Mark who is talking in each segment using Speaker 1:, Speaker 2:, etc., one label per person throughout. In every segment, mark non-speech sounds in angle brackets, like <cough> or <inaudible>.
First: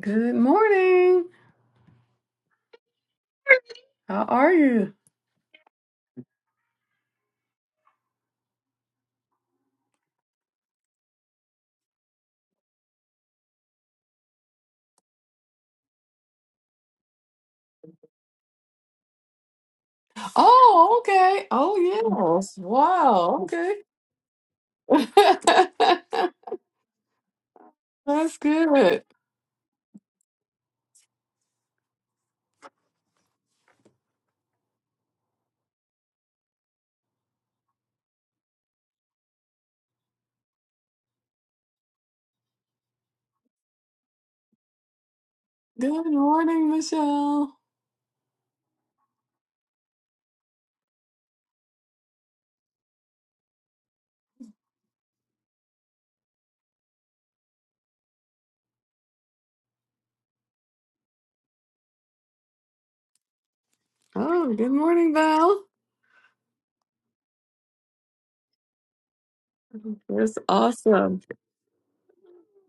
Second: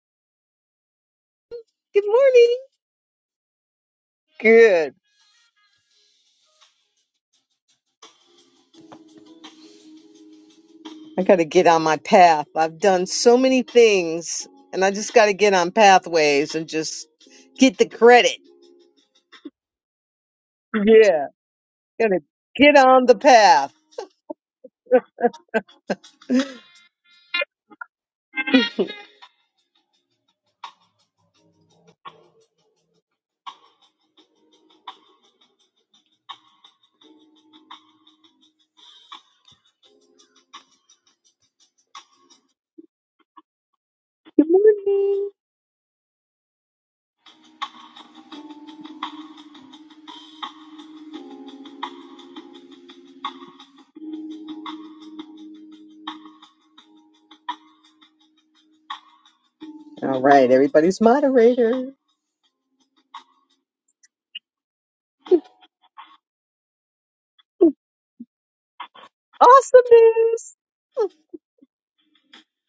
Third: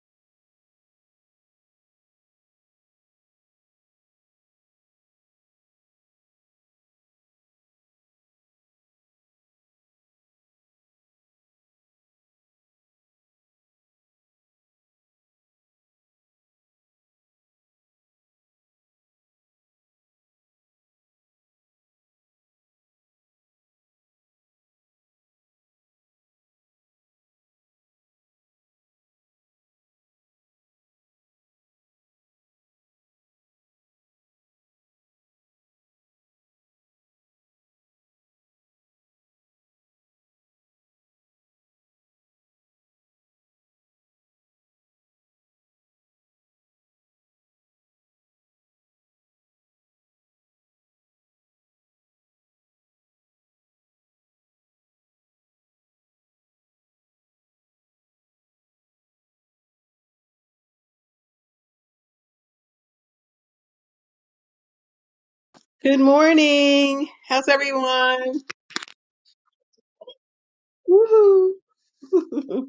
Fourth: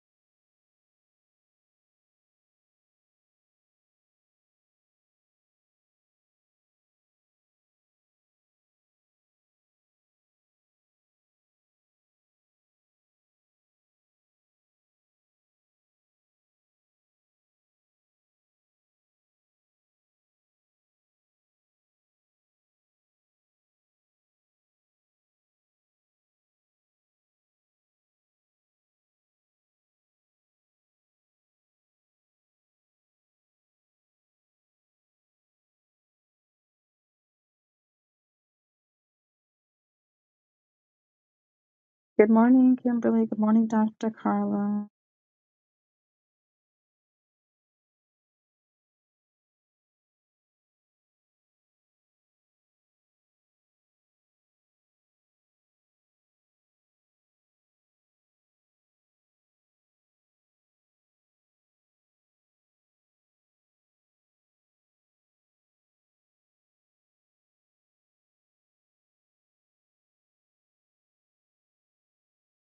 Speaker 1: Good morning.
Speaker 2: Good morning.
Speaker 1: How are you?
Speaker 2: Good. I got to get on my path. I've done so many things, and I just got to get on pathways and just get the credit.
Speaker 1: Oh,
Speaker 2: Yeah.
Speaker 1: okay. Oh,
Speaker 2: Got to
Speaker 1: yes.
Speaker 2: get on the
Speaker 1: Wow.
Speaker 2: path.
Speaker 1: Okay. <laughs> That's good.
Speaker 3: Good morning, Kimberly. Good morning, Dr.
Speaker 2: Good
Speaker 3: Carla.
Speaker 2: morning.
Speaker 1: Good morning, Michelle.
Speaker 2: All right. Everybody's moderator.
Speaker 1: Oh, good morning, Val.
Speaker 4: Good morning. How's everyone?
Speaker 1: That's
Speaker 2: Awesomeness.
Speaker 1: awesome.
Speaker 4: Woohoo. <laughs>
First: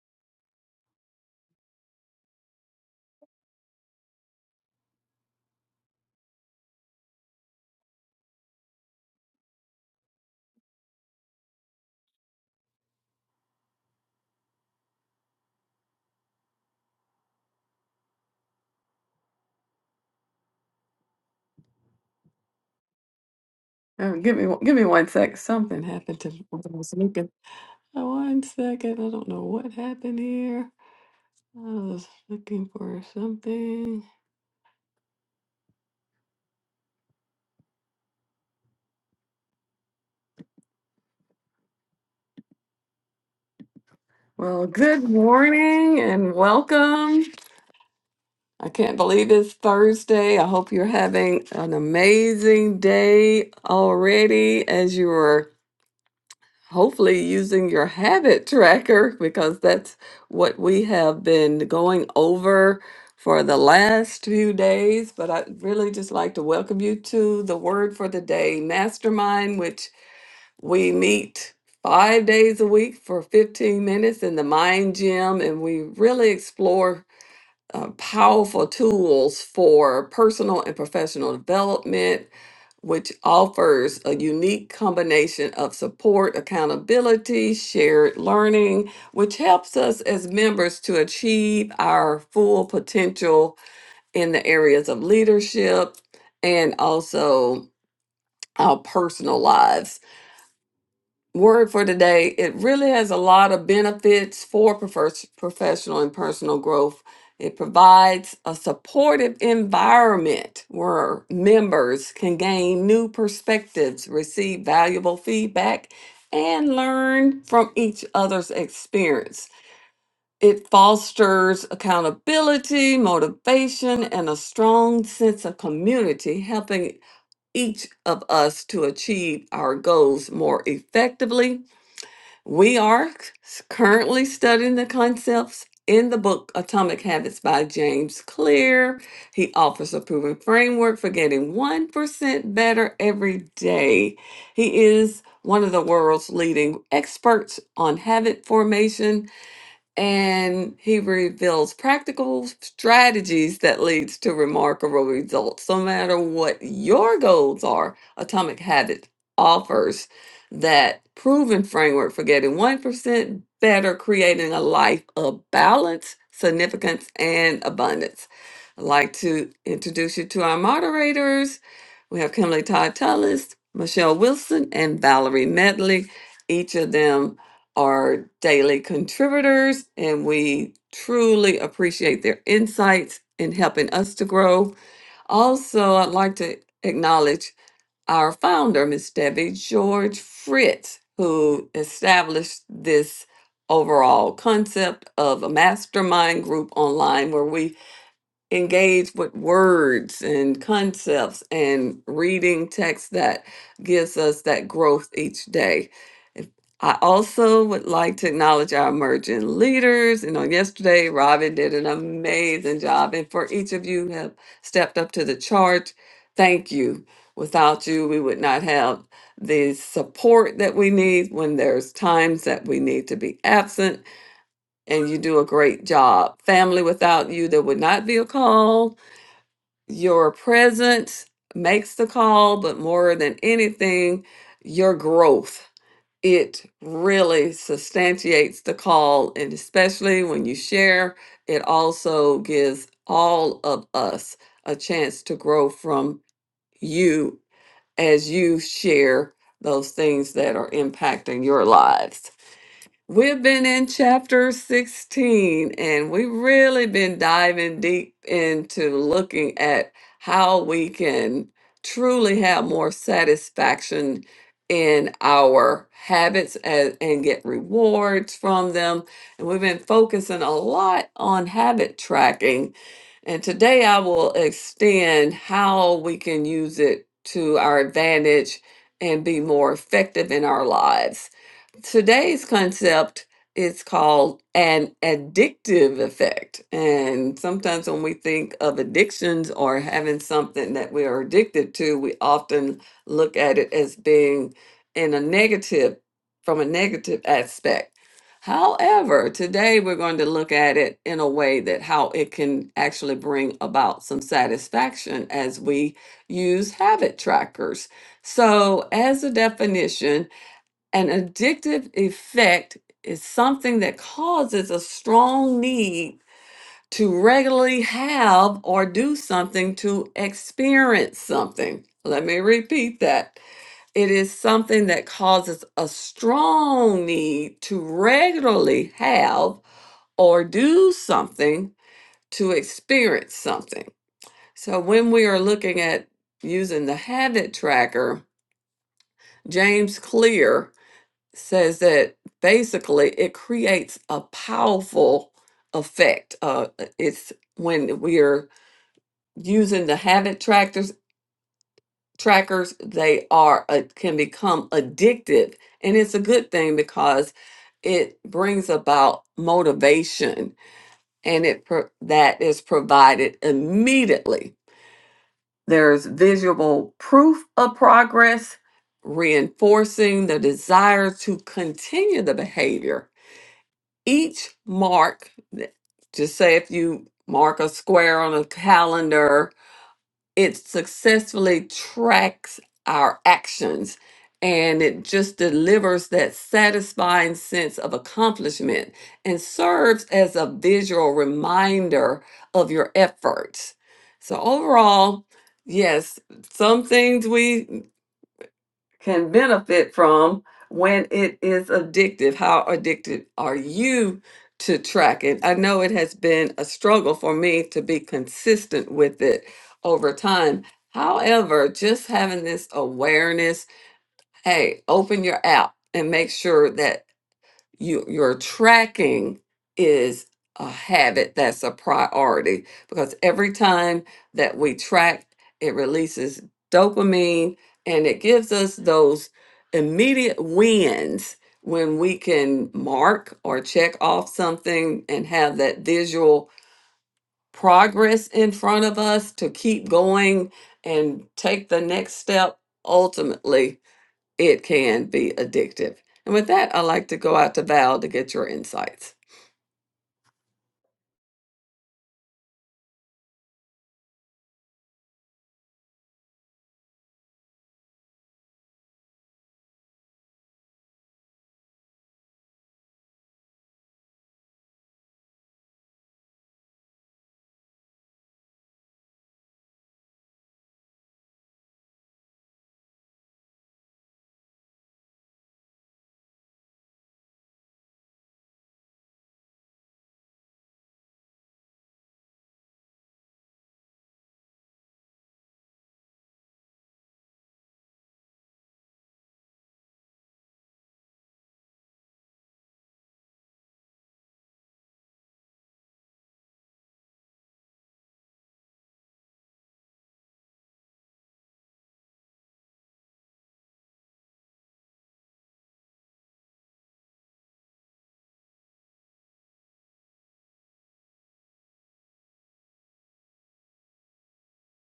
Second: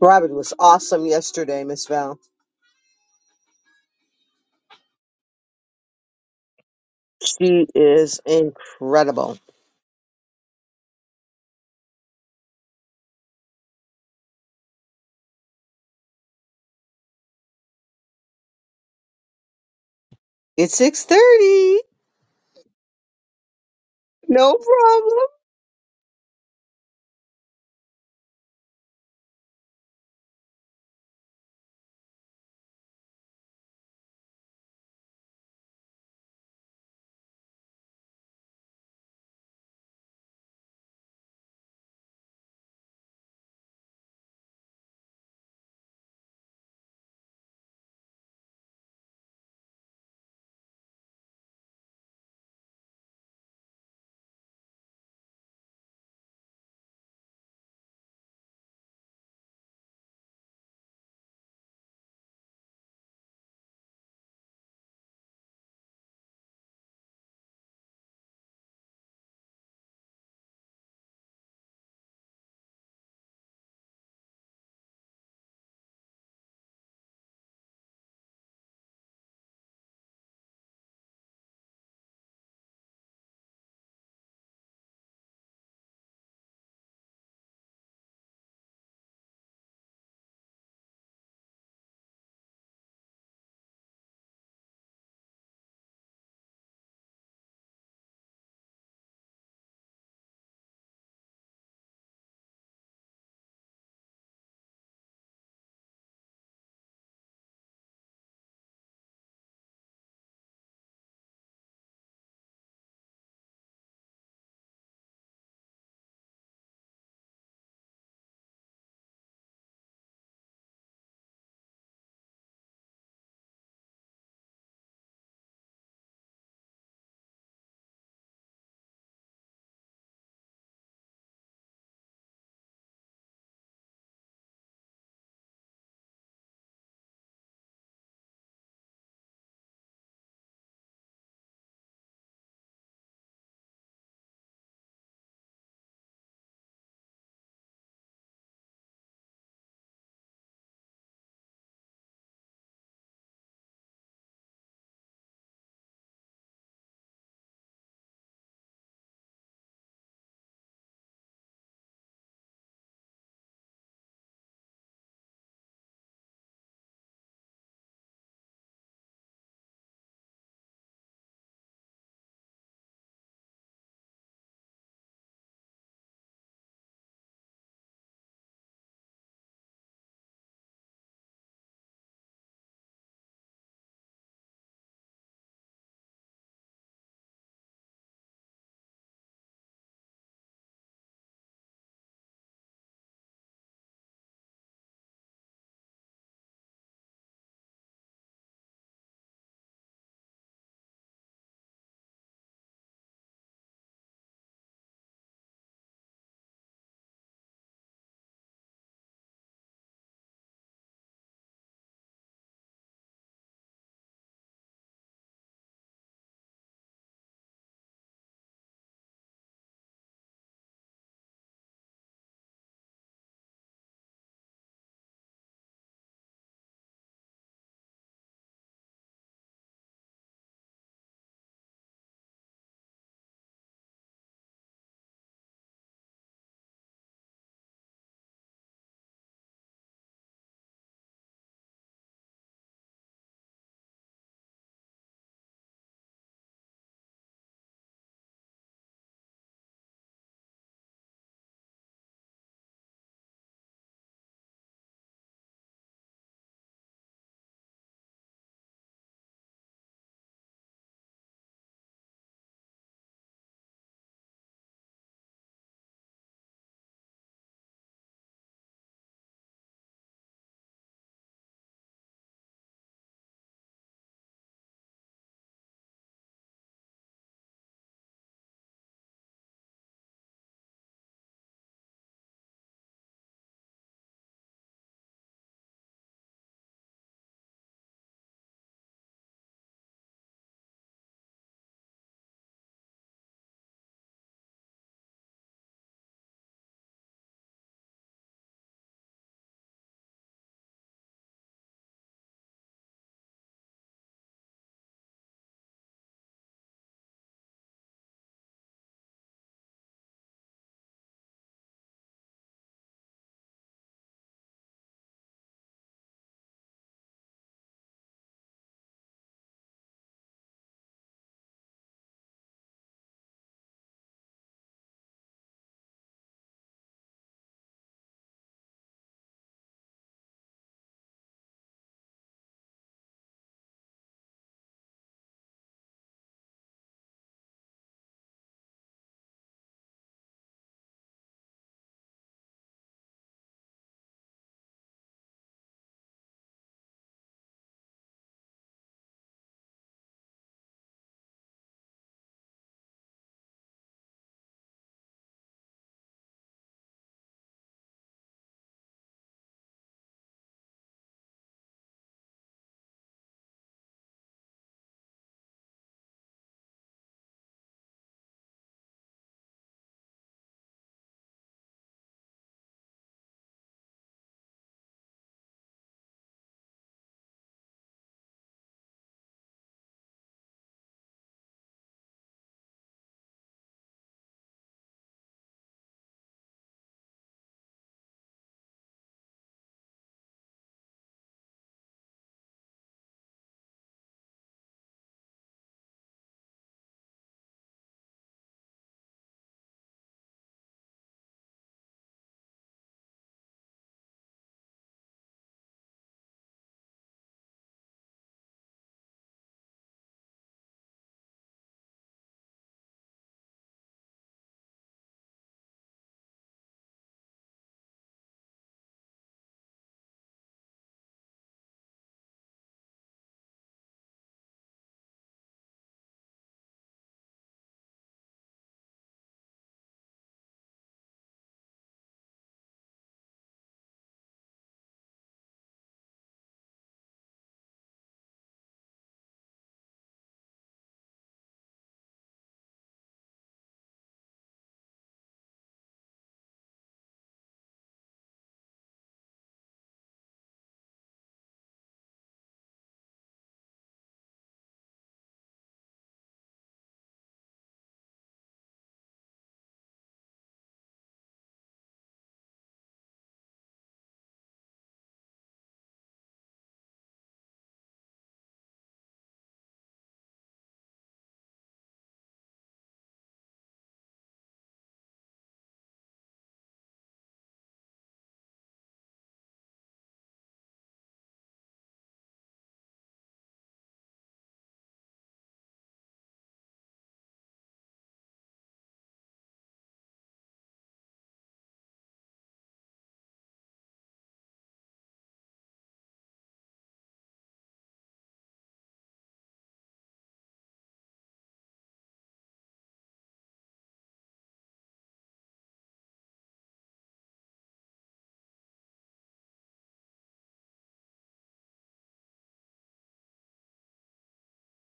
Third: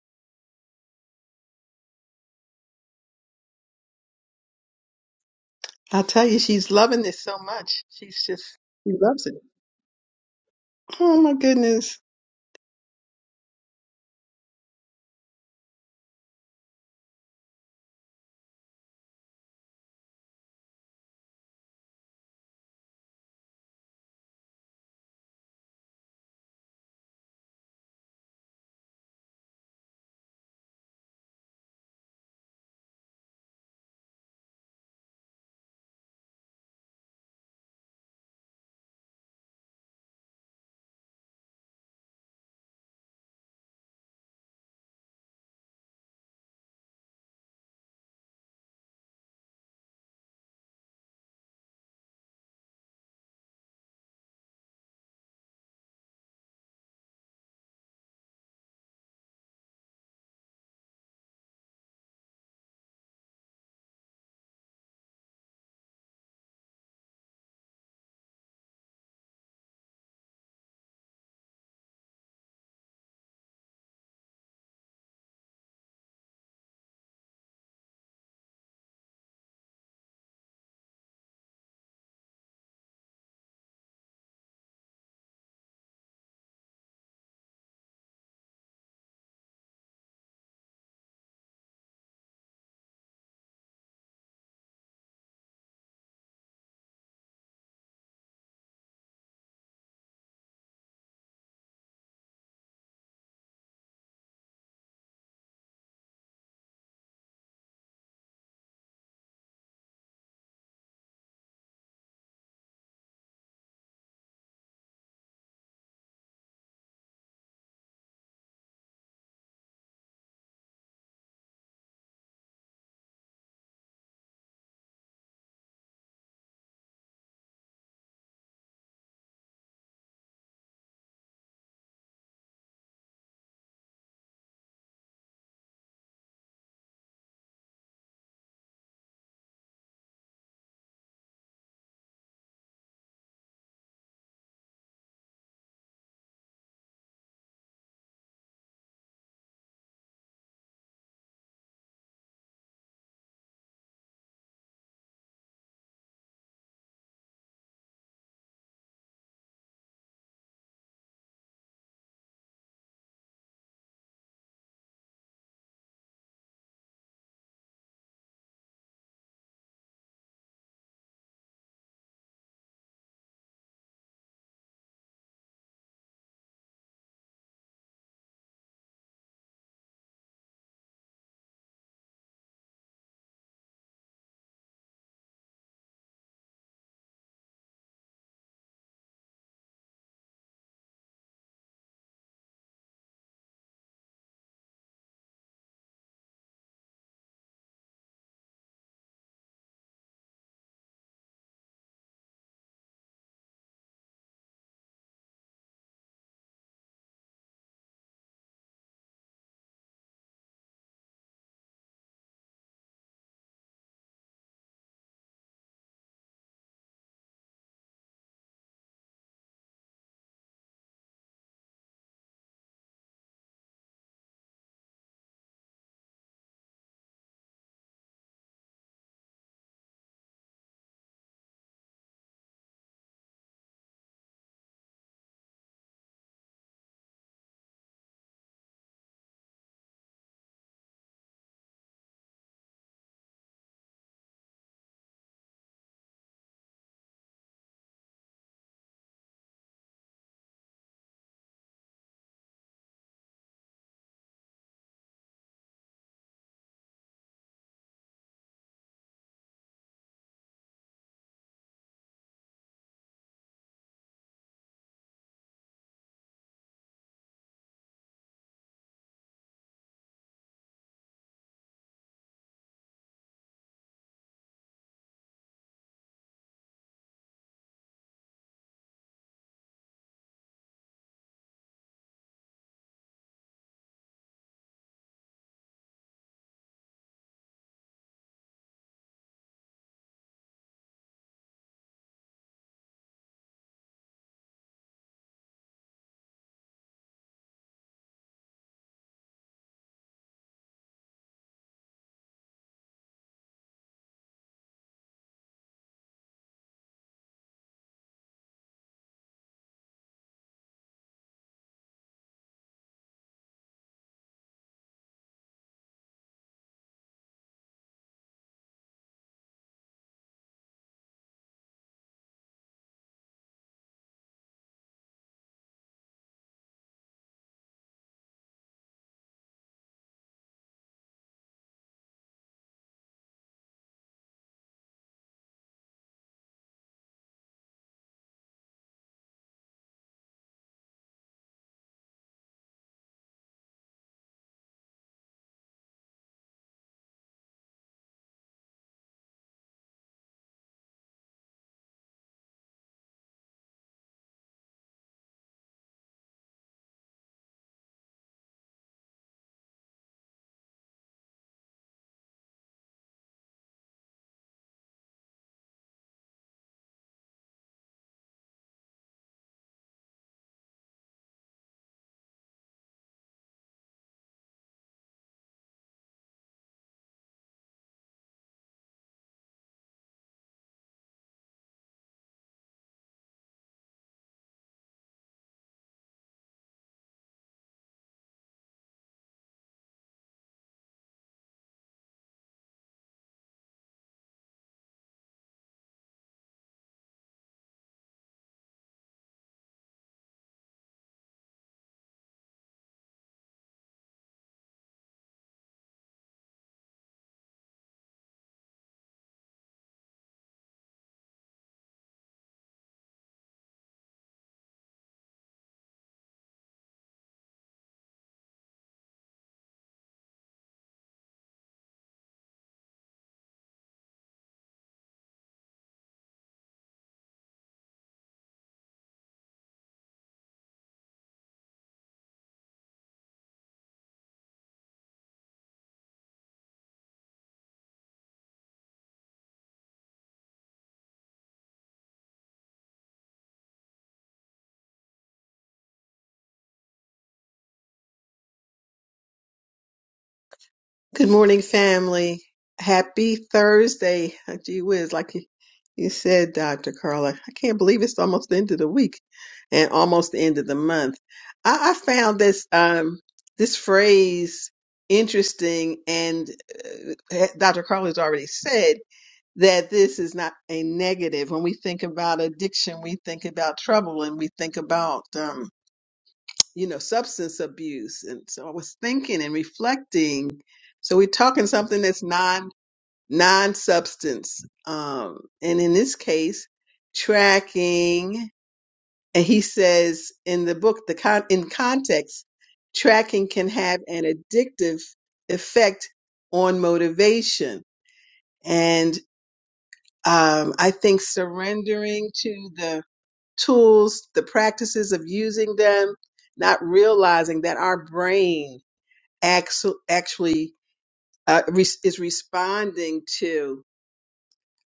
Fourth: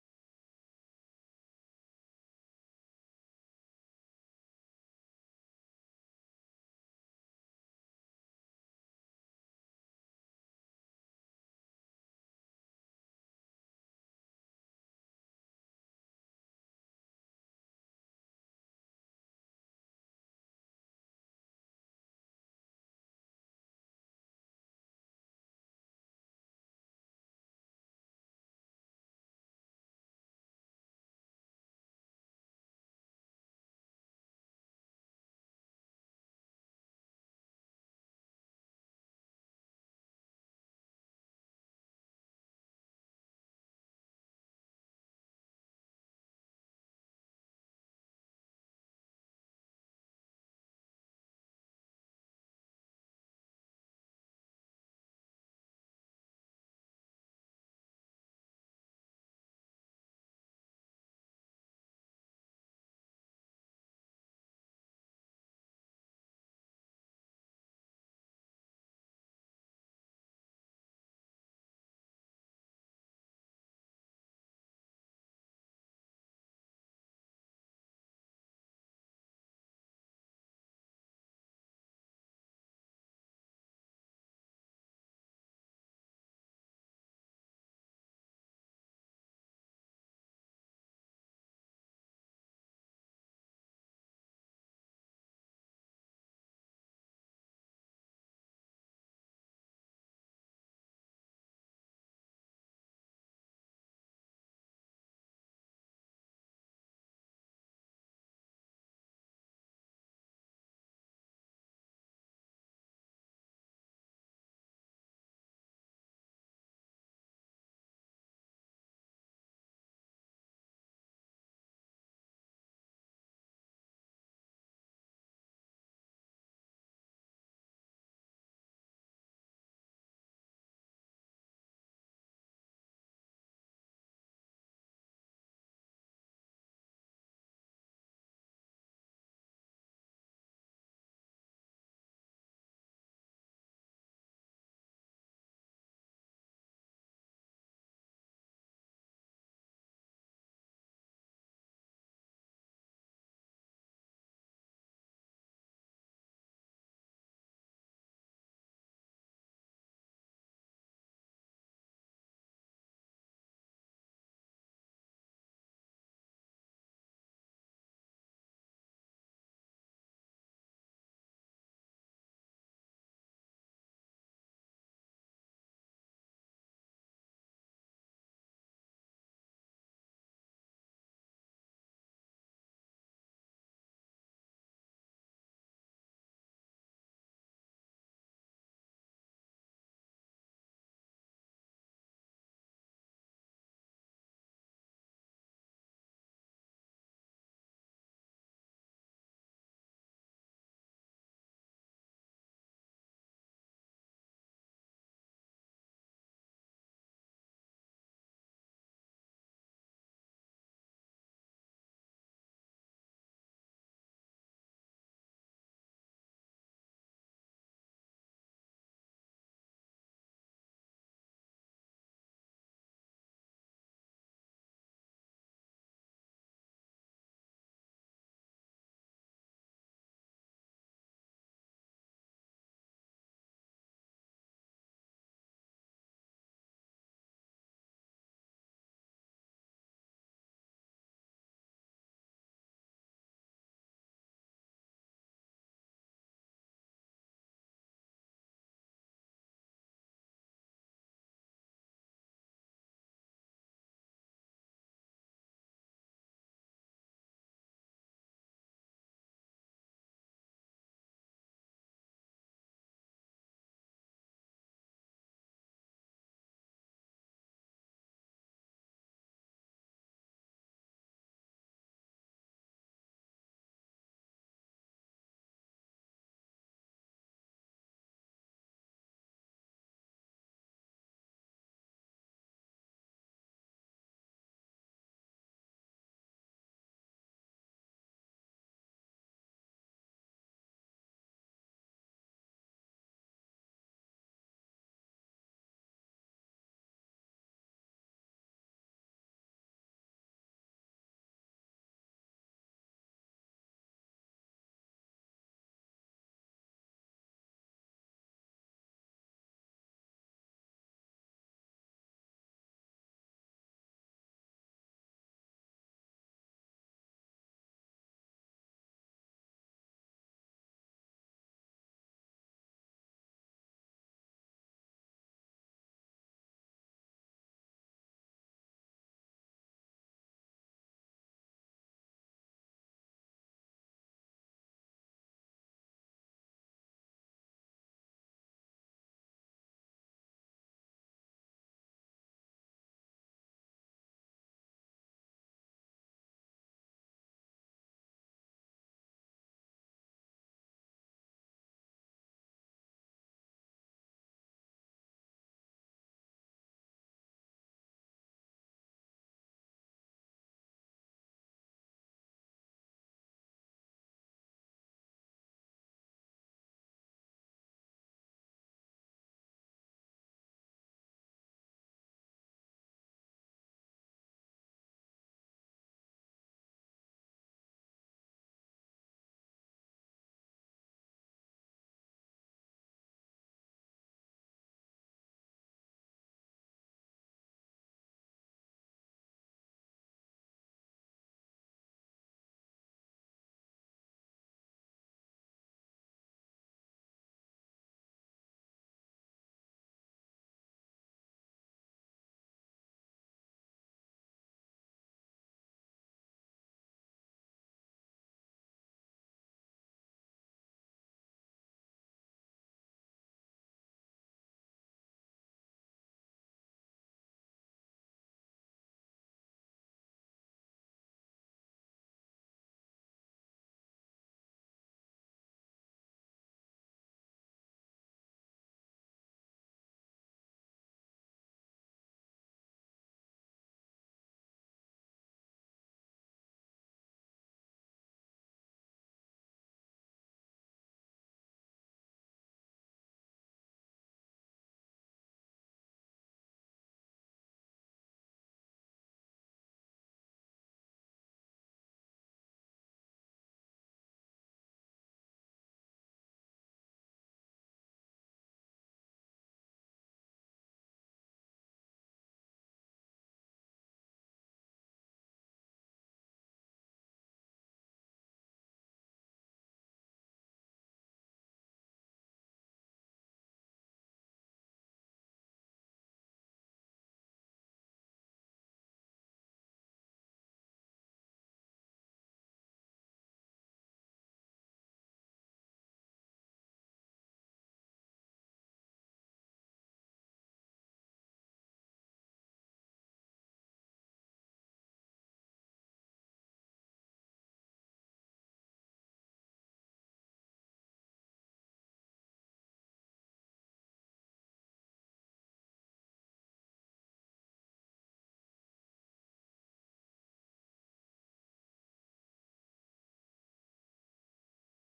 Speaker 2: Robin was awesome yesterday, Miss Val.
Speaker 4: I tell you, she's loving this so
Speaker 2: She
Speaker 4: much.
Speaker 2: is
Speaker 4: She's just, she loves it.
Speaker 2: incredible.
Speaker 4: Oh my goodness.
Speaker 2: It's 6.30.
Speaker 1: Oh, give me
Speaker 2: No
Speaker 1: give me one
Speaker 2: problem.
Speaker 1: sec. Something happened to what I was looking. Uh, One second. I don't know what happened here. I was looking for something. Well, good morning and welcome. I can't believe it's Thursday. I hope you're having an amazing day already as you are hopefully using your habit tracker <laughs> because that's what we have been going over for the last few days. But I'd really just like to welcome you to the Word for the Day Mastermind, which we meet. Five days a week for 15 minutes in the Mind Gym, and we really explore uh, powerful tools for personal and professional development, which offers a unique combination of support, accountability, shared learning, which helps us as members to achieve our full potential in the areas of leadership and also our personal lives word for today it really has a lot of benefits for profes- professional and personal growth it provides a supportive environment where members can gain new perspectives receive valuable feedback and learn from each other's experience it fosters accountability motivation and a strong sense of community helping each of us to achieve our goals more effectively we are currently studying the concepts in the book Atomic Habits by James Clear. He offers a proven framework for getting 1% better every day. He is one of the world's leading experts on habit formation and he reveals practical strategies that leads to remarkable results no matter what your goals are atomic habit offers that proven framework for getting 1% better creating a life of balance significance and abundance i'd like to introduce you to our moderators we have kimberly todd tullis michelle wilson and valerie medley each of them our daily contributors, and we truly appreciate their insights in helping us to grow. Also, I'd like to acknowledge our founder, Miss Debbie George Fritz, who established this overall concept of a mastermind group online where we engage with words and concepts and reading text that gives us that growth each day. And I also would like to acknowledge our emerging leaders. You know, yesterday Robin did an amazing job, and for each of you who have stepped up to the charge, thank you. Without you, we would not have the support that we need when there's times that we need to be absent, and you do a great job. Family, without you, there would not be a call your presence makes the call, but more than anything, your growth. It really substantiates the call, and especially when you share, it also gives all of us a chance to grow from you as you share those things that are impacting your lives. We've been in chapter 16 and we've really been diving deep into looking at how we can truly have more satisfaction in our habits and, and get rewards from them. And we've been focusing a lot on habit tracking. And today I will extend how we can use it to our advantage and be more effective in our lives today's concept is called an addictive effect. And sometimes when we think of addictions or having something that we are addicted to, we often look at it as being in a negative, from a negative aspect. However, today we're going to look at it in a way that how it can actually bring about some satisfaction as we use habit trackers. So, as a definition, an addictive effect is something that causes a strong need to regularly have or do something to experience something. Let me repeat that. It is something that causes a strong need to regularly have or do something to experience something. So when we are looking at using the habit tracker, James Clear says that basically it creates a powerful effect. Uh, it's when we are using the habit trackers. Trackers they are uh, can become addictive, and it's a good thing because it brings about motivation, and it pro- that is provided immediately. There's visual proof of progress, reinforcing the desire to continue the behavior each mark just say if you mark a square on a calendar it successfully tracks our actions and it just delivers that satisfying sense of accomplishment and serves as a visual reminder of your efforts so overall yes some things we can benefit from when it is addictive. How addicted are you to tracking? I know it has been a struggle for me to be consistent with it over time. However, just having this awareness, hey, open your app and make sure that you, your tracking is a habit that's a priority because every time that we track, it releases dopamine and it gives us those immediate wins when we can mark or check off something and have that visual progress in front of us to keep going and take the next step ultimately it can be addictive. And with that, I'd like to go out to Val to get your insights.
Speaker 4: Good morning, family. Happy Thursday. Gee whiz, like you, you said, Dr. Carla. I can't believe it's almost the end of the week and almost the end of the month. I, I found this, um, this phrase interesting and uh, Dr. Carla's already said that this is not a negative. When we think about addiction, we think about trouble and we think about, um, you know, substance abuse. And so I was thinking and reflecting. So we're talking something that's non non substance. Um, and in this case, tracking. And he says in the book, the con- in context, tracking can have an addictive effect on motivation. and. Um, I think surrendering to the tools, the practices of using them, not realizing that our brain actu- actually uh, re- is responding to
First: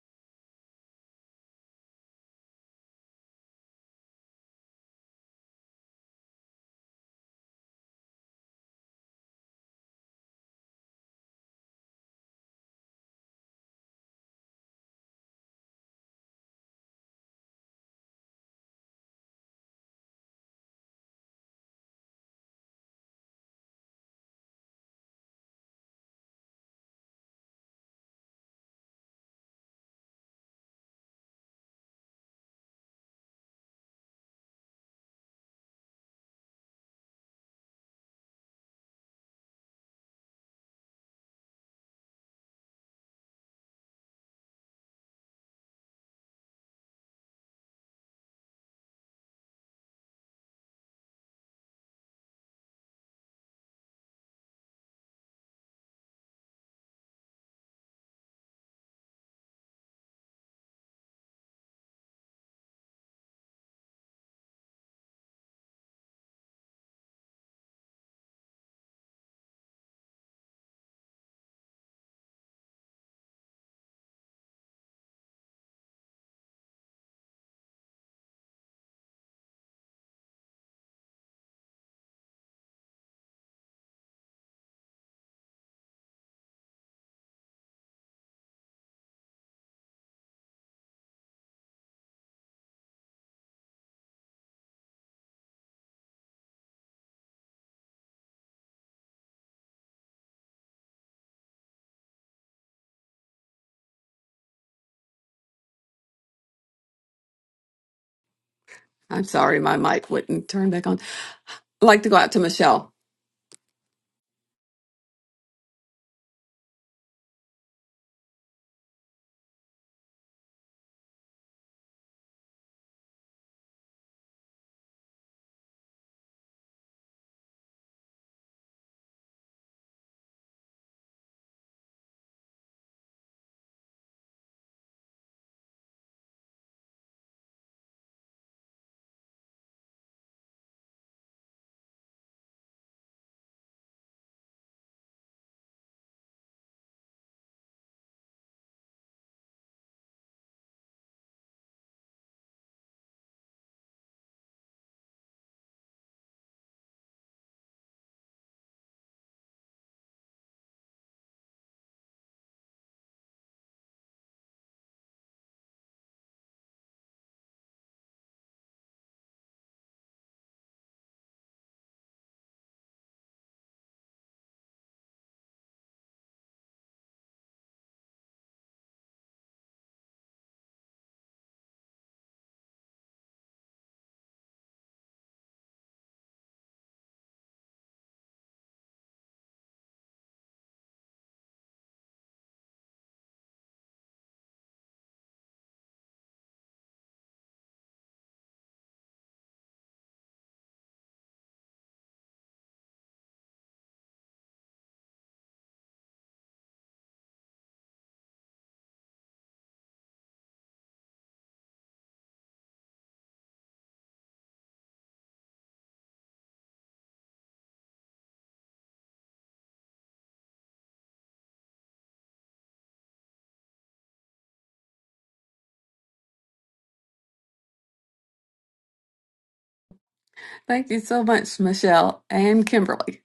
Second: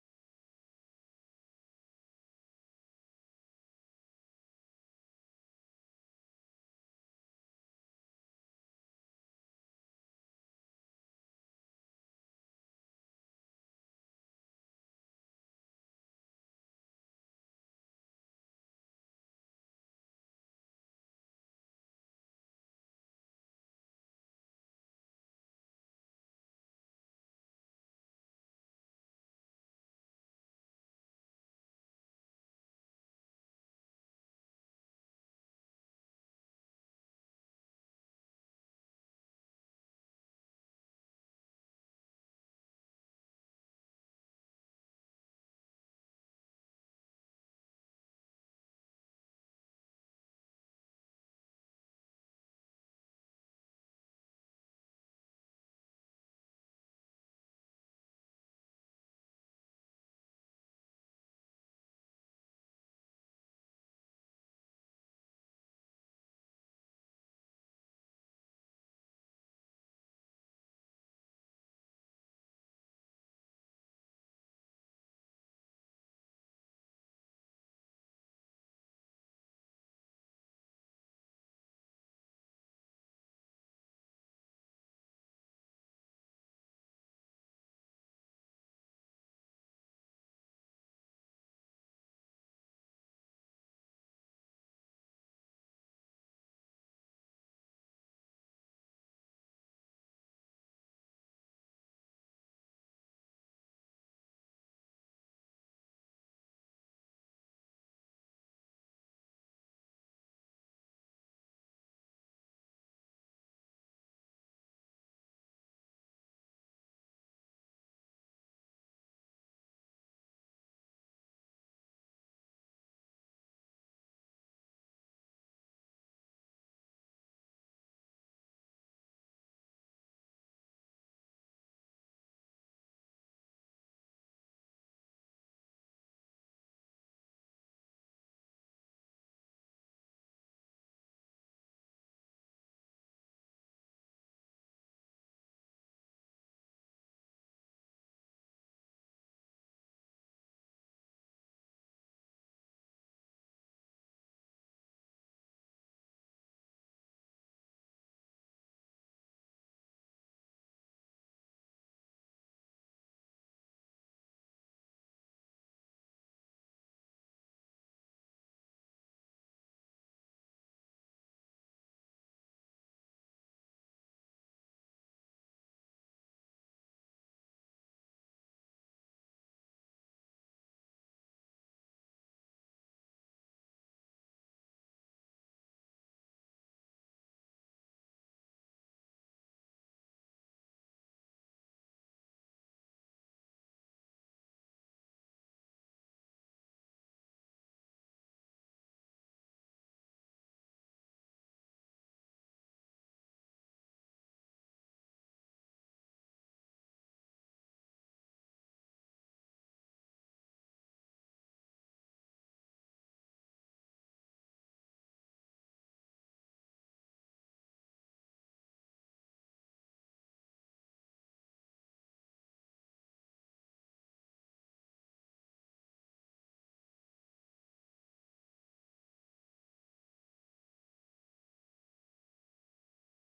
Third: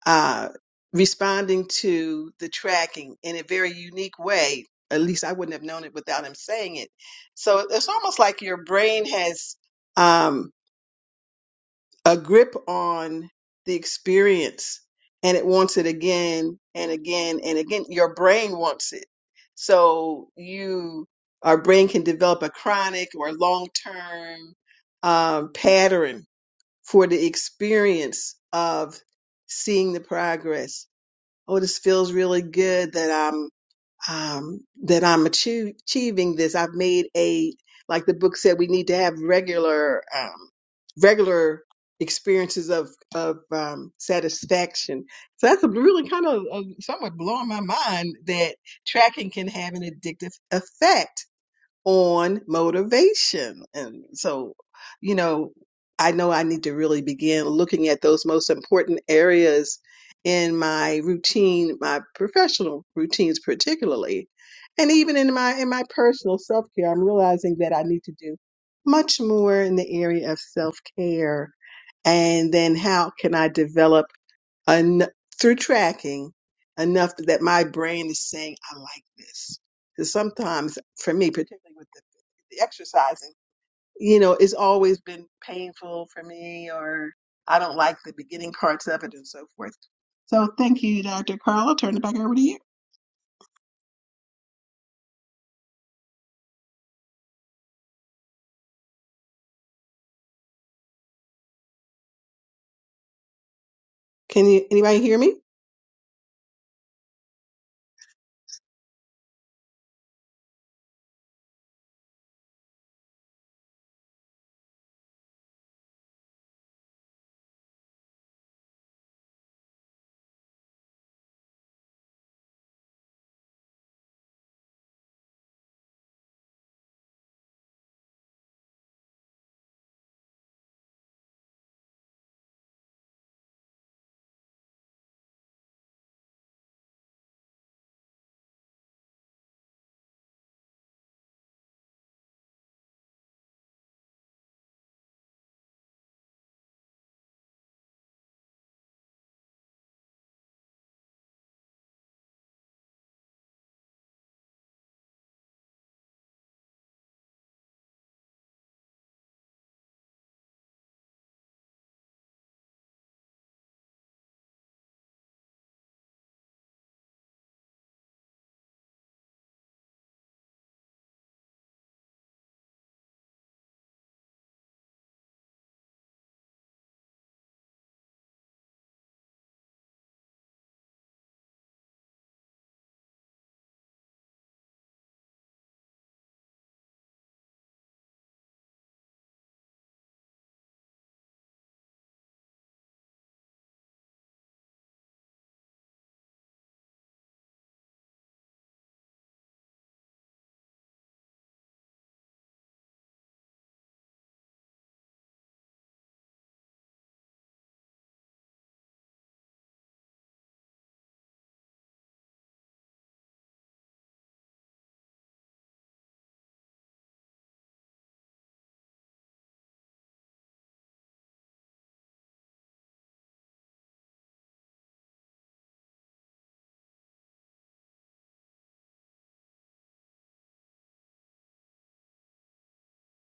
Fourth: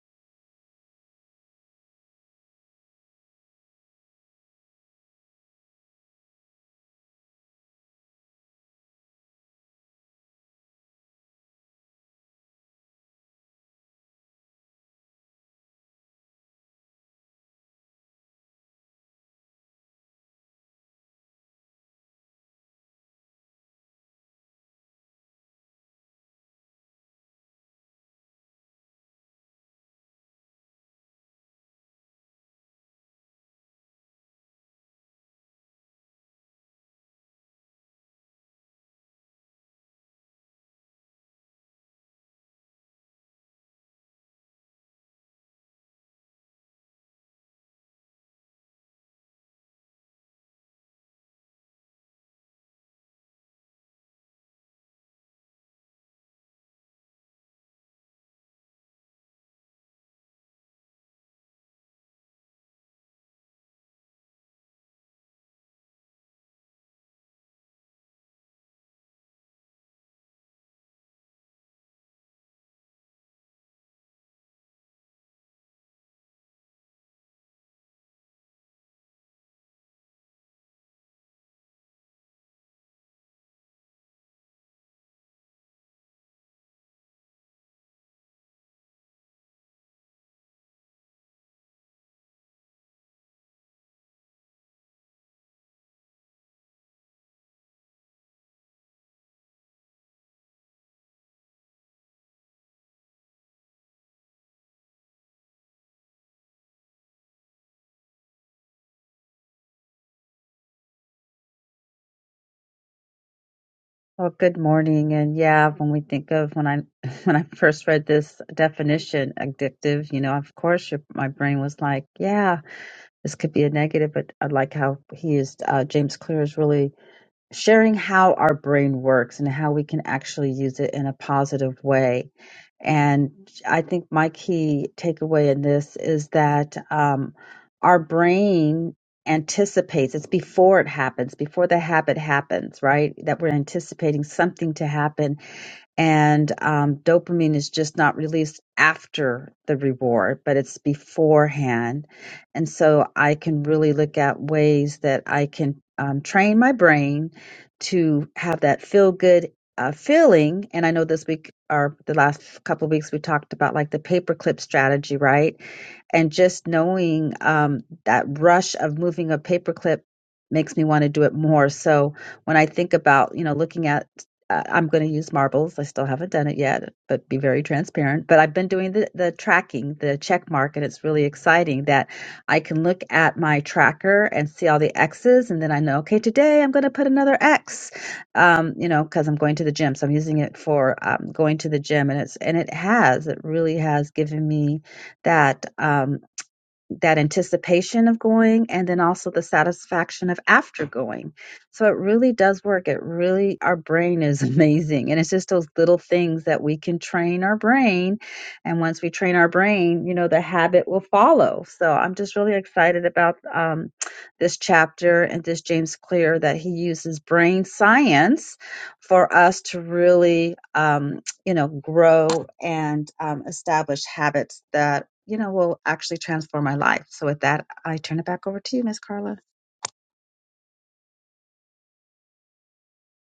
Speaker 4: uh, responding to the tracking in a very unique way. At least I wouldn't have known it without him saying it. So it's almost like your brain has. Um, a grip on the experience and it wants it again and again and again. Your brain wants it. So you, our brain can develop a chronic or long term um, pattern for the experience of seeing the progress. Oh, this feels really good that I'm um, that I'm achie- achieving this. I've made a, like the book said, we need to have regular, um, regular experiences of, of, um, satisfaction. So that's a really kind of uh, somewhat blowing my mind that tracking can have an addictive effect on motivation. And so, you know, I know I need to really begin looking at those most important areas in my routine, my professional routines particularly, and even in my in my personal self-care. I'm realizing that I need to do much more in the area of self-care and then how can I develop en- through tracking enough that my brain is saying, I like this. Because sometimes, for me, particularly with the, the exercising, you know, it's always been painful for me, or I don't like the beginning parts of it and so forth. So thank you, Dr. Carla. Turn it back over to you. Can you, anybody hear me?
Speaker 1: I'm sorry, my mic wouldn't turn back on. I'd like to go out to Michelle.
Speaker 3: Well, good morning. And yeah, when we think of when I <laughs> when I first read this definition, addictive, you know, of course, your, my brain was like, yeah, this could be a negative, but I like how he is. Uh, James Clear is really sharing how our brain works and how we can actually use it in a positive way. And I think my key takeaway in this is that um, our brain anticipates, it's before it happens, before the habit happens, right? That we're anticipating something to happen and um, dopamine is just not released after the reward, but it's beforehand. And so I can really look at ways that I can um, train my brain to have that feel good uh, feeling. And I know this week or the last couple of weeks we talked about like the paperclip strategy, right? and just knowing um, that rush of moving a paperclip makes me want to do it more. So when I think about, you know, looking at, uh, I'm going to use marbles. I still haven't done it yet, but be very transparent. But I've been doing the, the tracking, the check mark, and it's really exciting that I can look at my tracker and see all the X's, and then I know, okay, today I'm going to put another X, um, you know, because I'm going to the gym. So I'm using it for um, going to the gym, and it's and it has, it really has given me that um, that anticipation of going and then also the satisfaction of after going so it really does work it really our brain is <laughs> amazing and it's just those little things that we can train our brain and once we train our brain you know the habit will follow so i'm just really excited about um, this chapter and this james clear that he uses brain science for us to really um, you know, grow and um, establish habits that, you know, will actually transform my life. So with that, I turn it back over to you, Miss Carla.
Speaker 1: Thank you so much, Michelle and Kimberly.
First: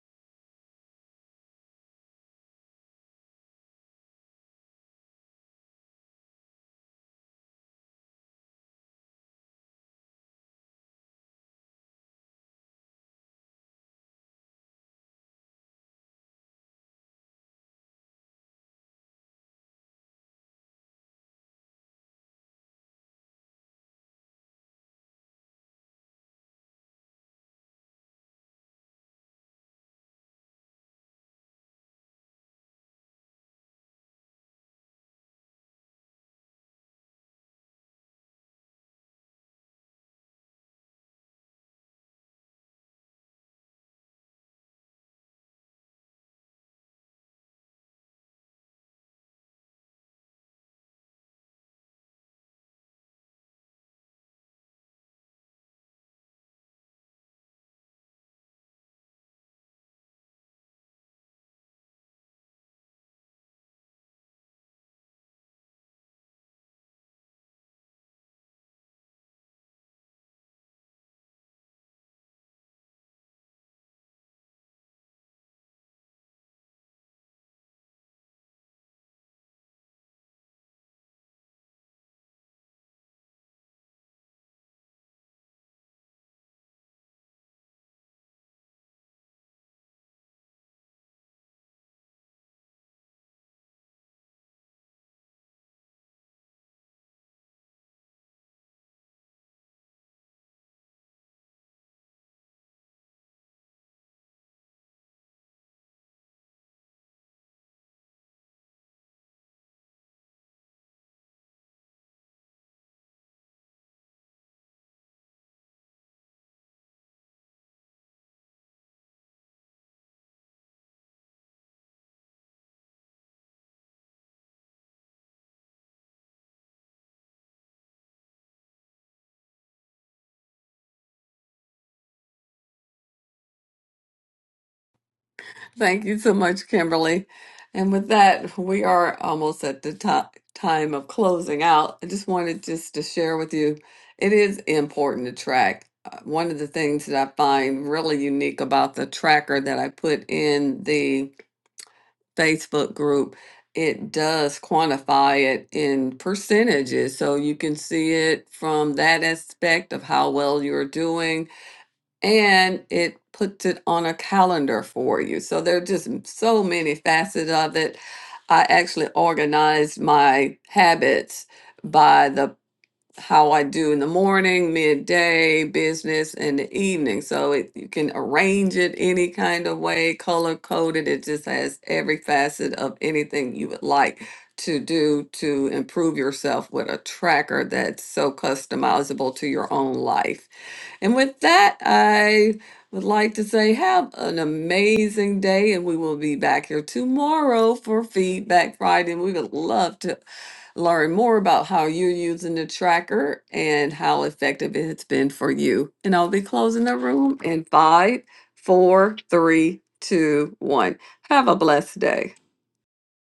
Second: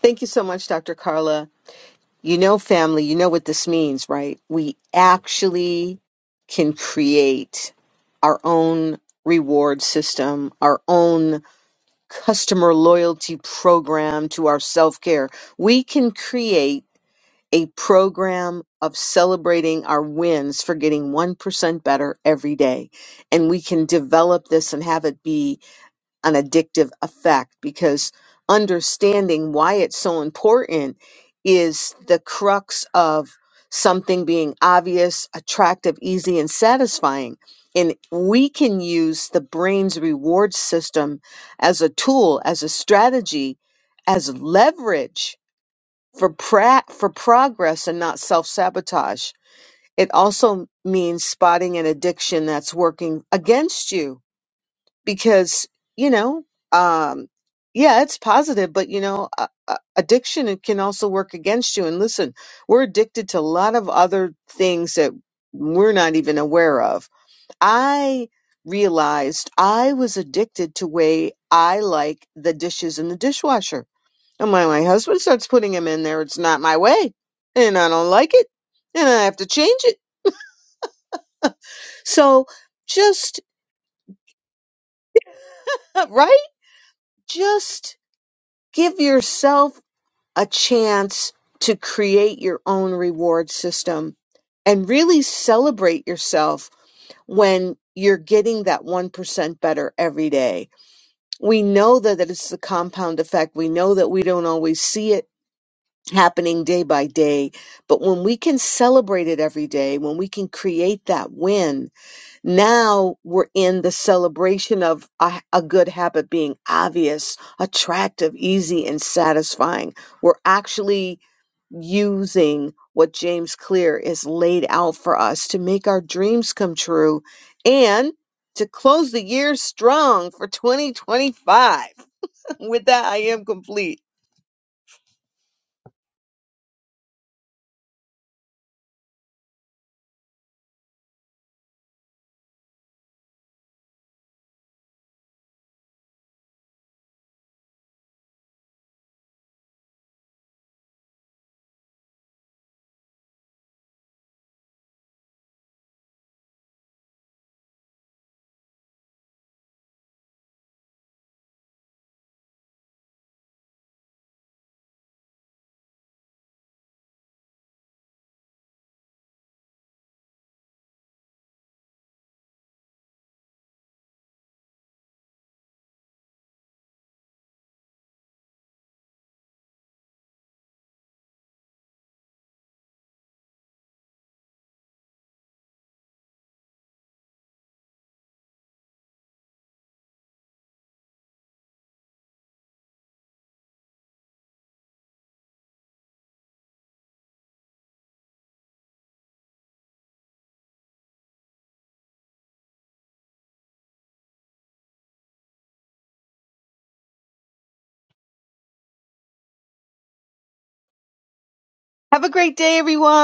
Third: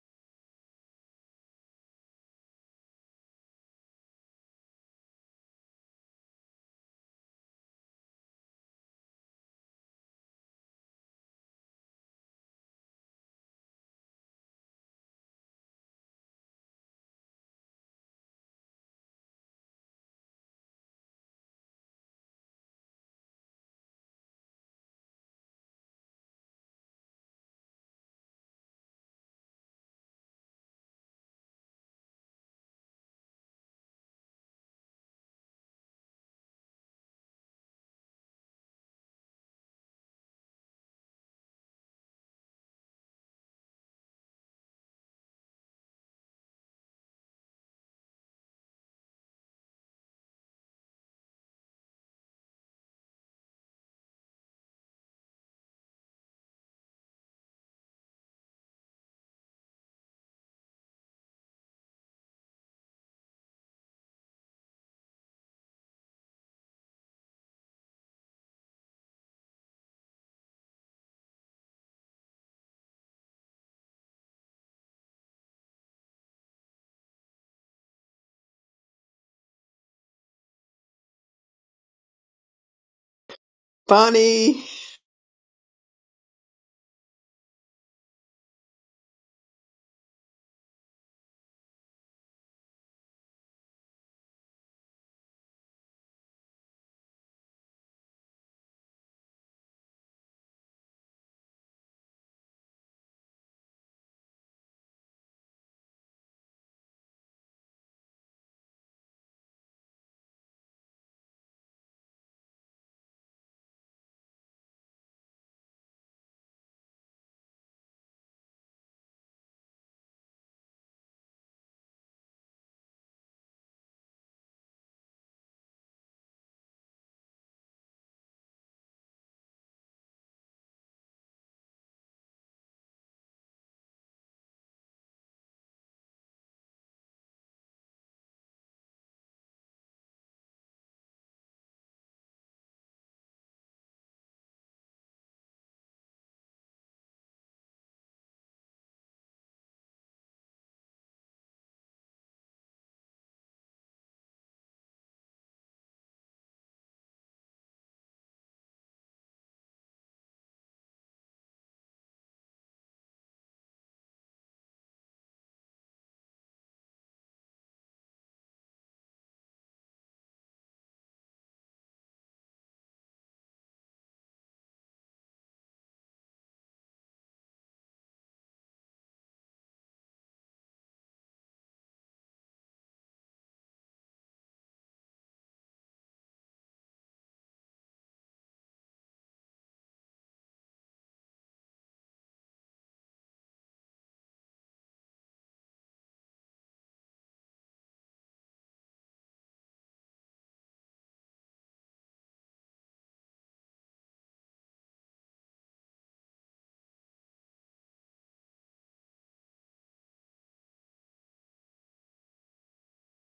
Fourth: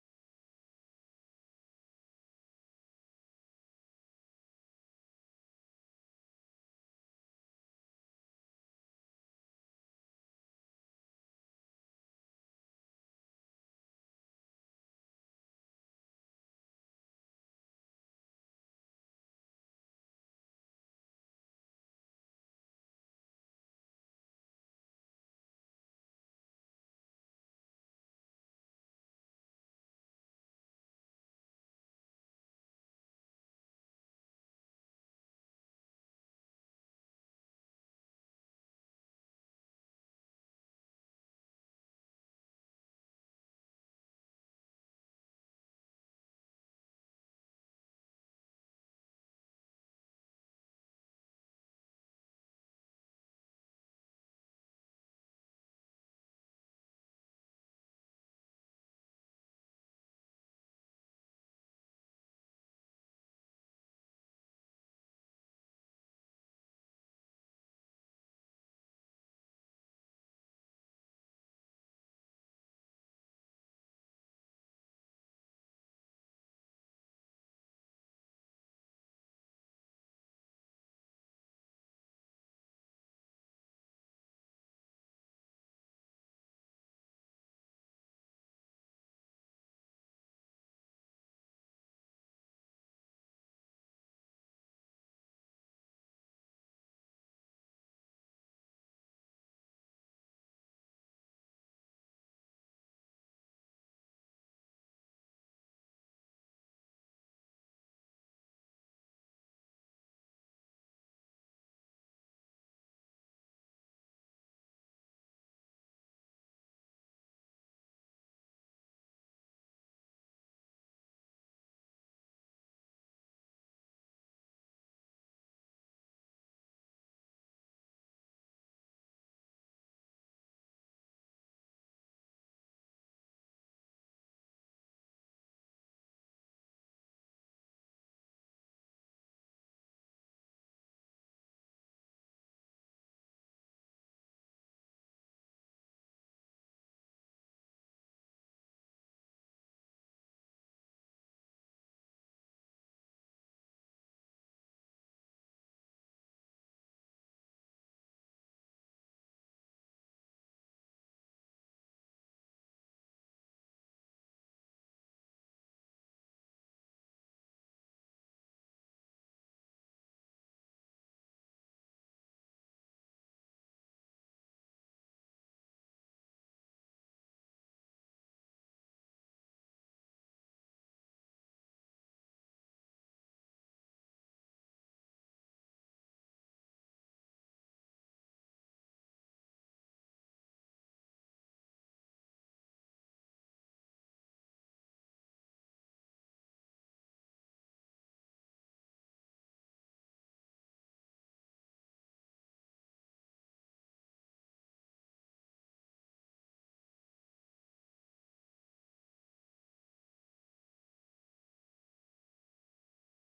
Speaker 2: Thank you so much, Dr. Carla. You know, family, you know what this means, right? We actually can create our own reward system, our own customer loyalty program to our self care. We can create a program of celebrating our wins for getting 1% better every day. And we can develop this and have it be an addictive effect because understanding why it's so important is the crux of something being obvious, attractive, easy, and satisfying. And we can use the brain's reward system as a tool, as a strategy, as leverage for pra- for progress and not self-sabotage. It also means spotting an addiction that's working against you because you know um yeah it's positive but you know uh, uh, addiction it can also work against you and listen we're addicted to a lot of other things that we're not even aware of i realized i was addicted to way i like the dishes in the dishwasher and my, my husband starts putting them in there it's not my way and i don't like it and i have to change it so just
Speaker 4: Bonnie.
Speaker 2: <laughs> right just give yourself a chance to create your own reward system and really celebrate yourself when you're getting that 1% better every day. We know that it's the compound effect. We know that we don't always see it happening day by day, but when we can celebrate it every day, when we can create that win, now we're in the celebration of a, a good habit being obvious, attractive, easy, and satisfying. We're actually using what James Clear is laid out for us to make our dreams come true and to close the year strong for 2025. <laughs> With that, I am complete.
Speaker 1: Thank you so much, Kimberly. And with that, we are almost at the top time of closing out. I just wanted just to share with you, it is important to track. Uh, One of the things that I find really unique about the tracker that I put in the Facebook group, it does quantify it in percentages. So you can see it from that aspect of how well you're doing, and it puts it on a calendar for you. So there are just m- so many facets of it. I actually organized my habits by the how I do in the morning, midday, business, and the evening. So it, you can arrange it any kind of way, color coded. It just has every facet of anything you would like to do to improve yourself with a tracker that's so customizable to your own life. And with that, I would like to say have an amazing day, and we will be back here tomorrow for Feedback Friday. And we would love to learn more about how you're using the tracker and how effective it's been for you. And I'll be closing the room in five, four, three, two, one. Have a blessed
Speaker 2: Have
Speaker 1: day.
Speaker 2: a great day, everyone.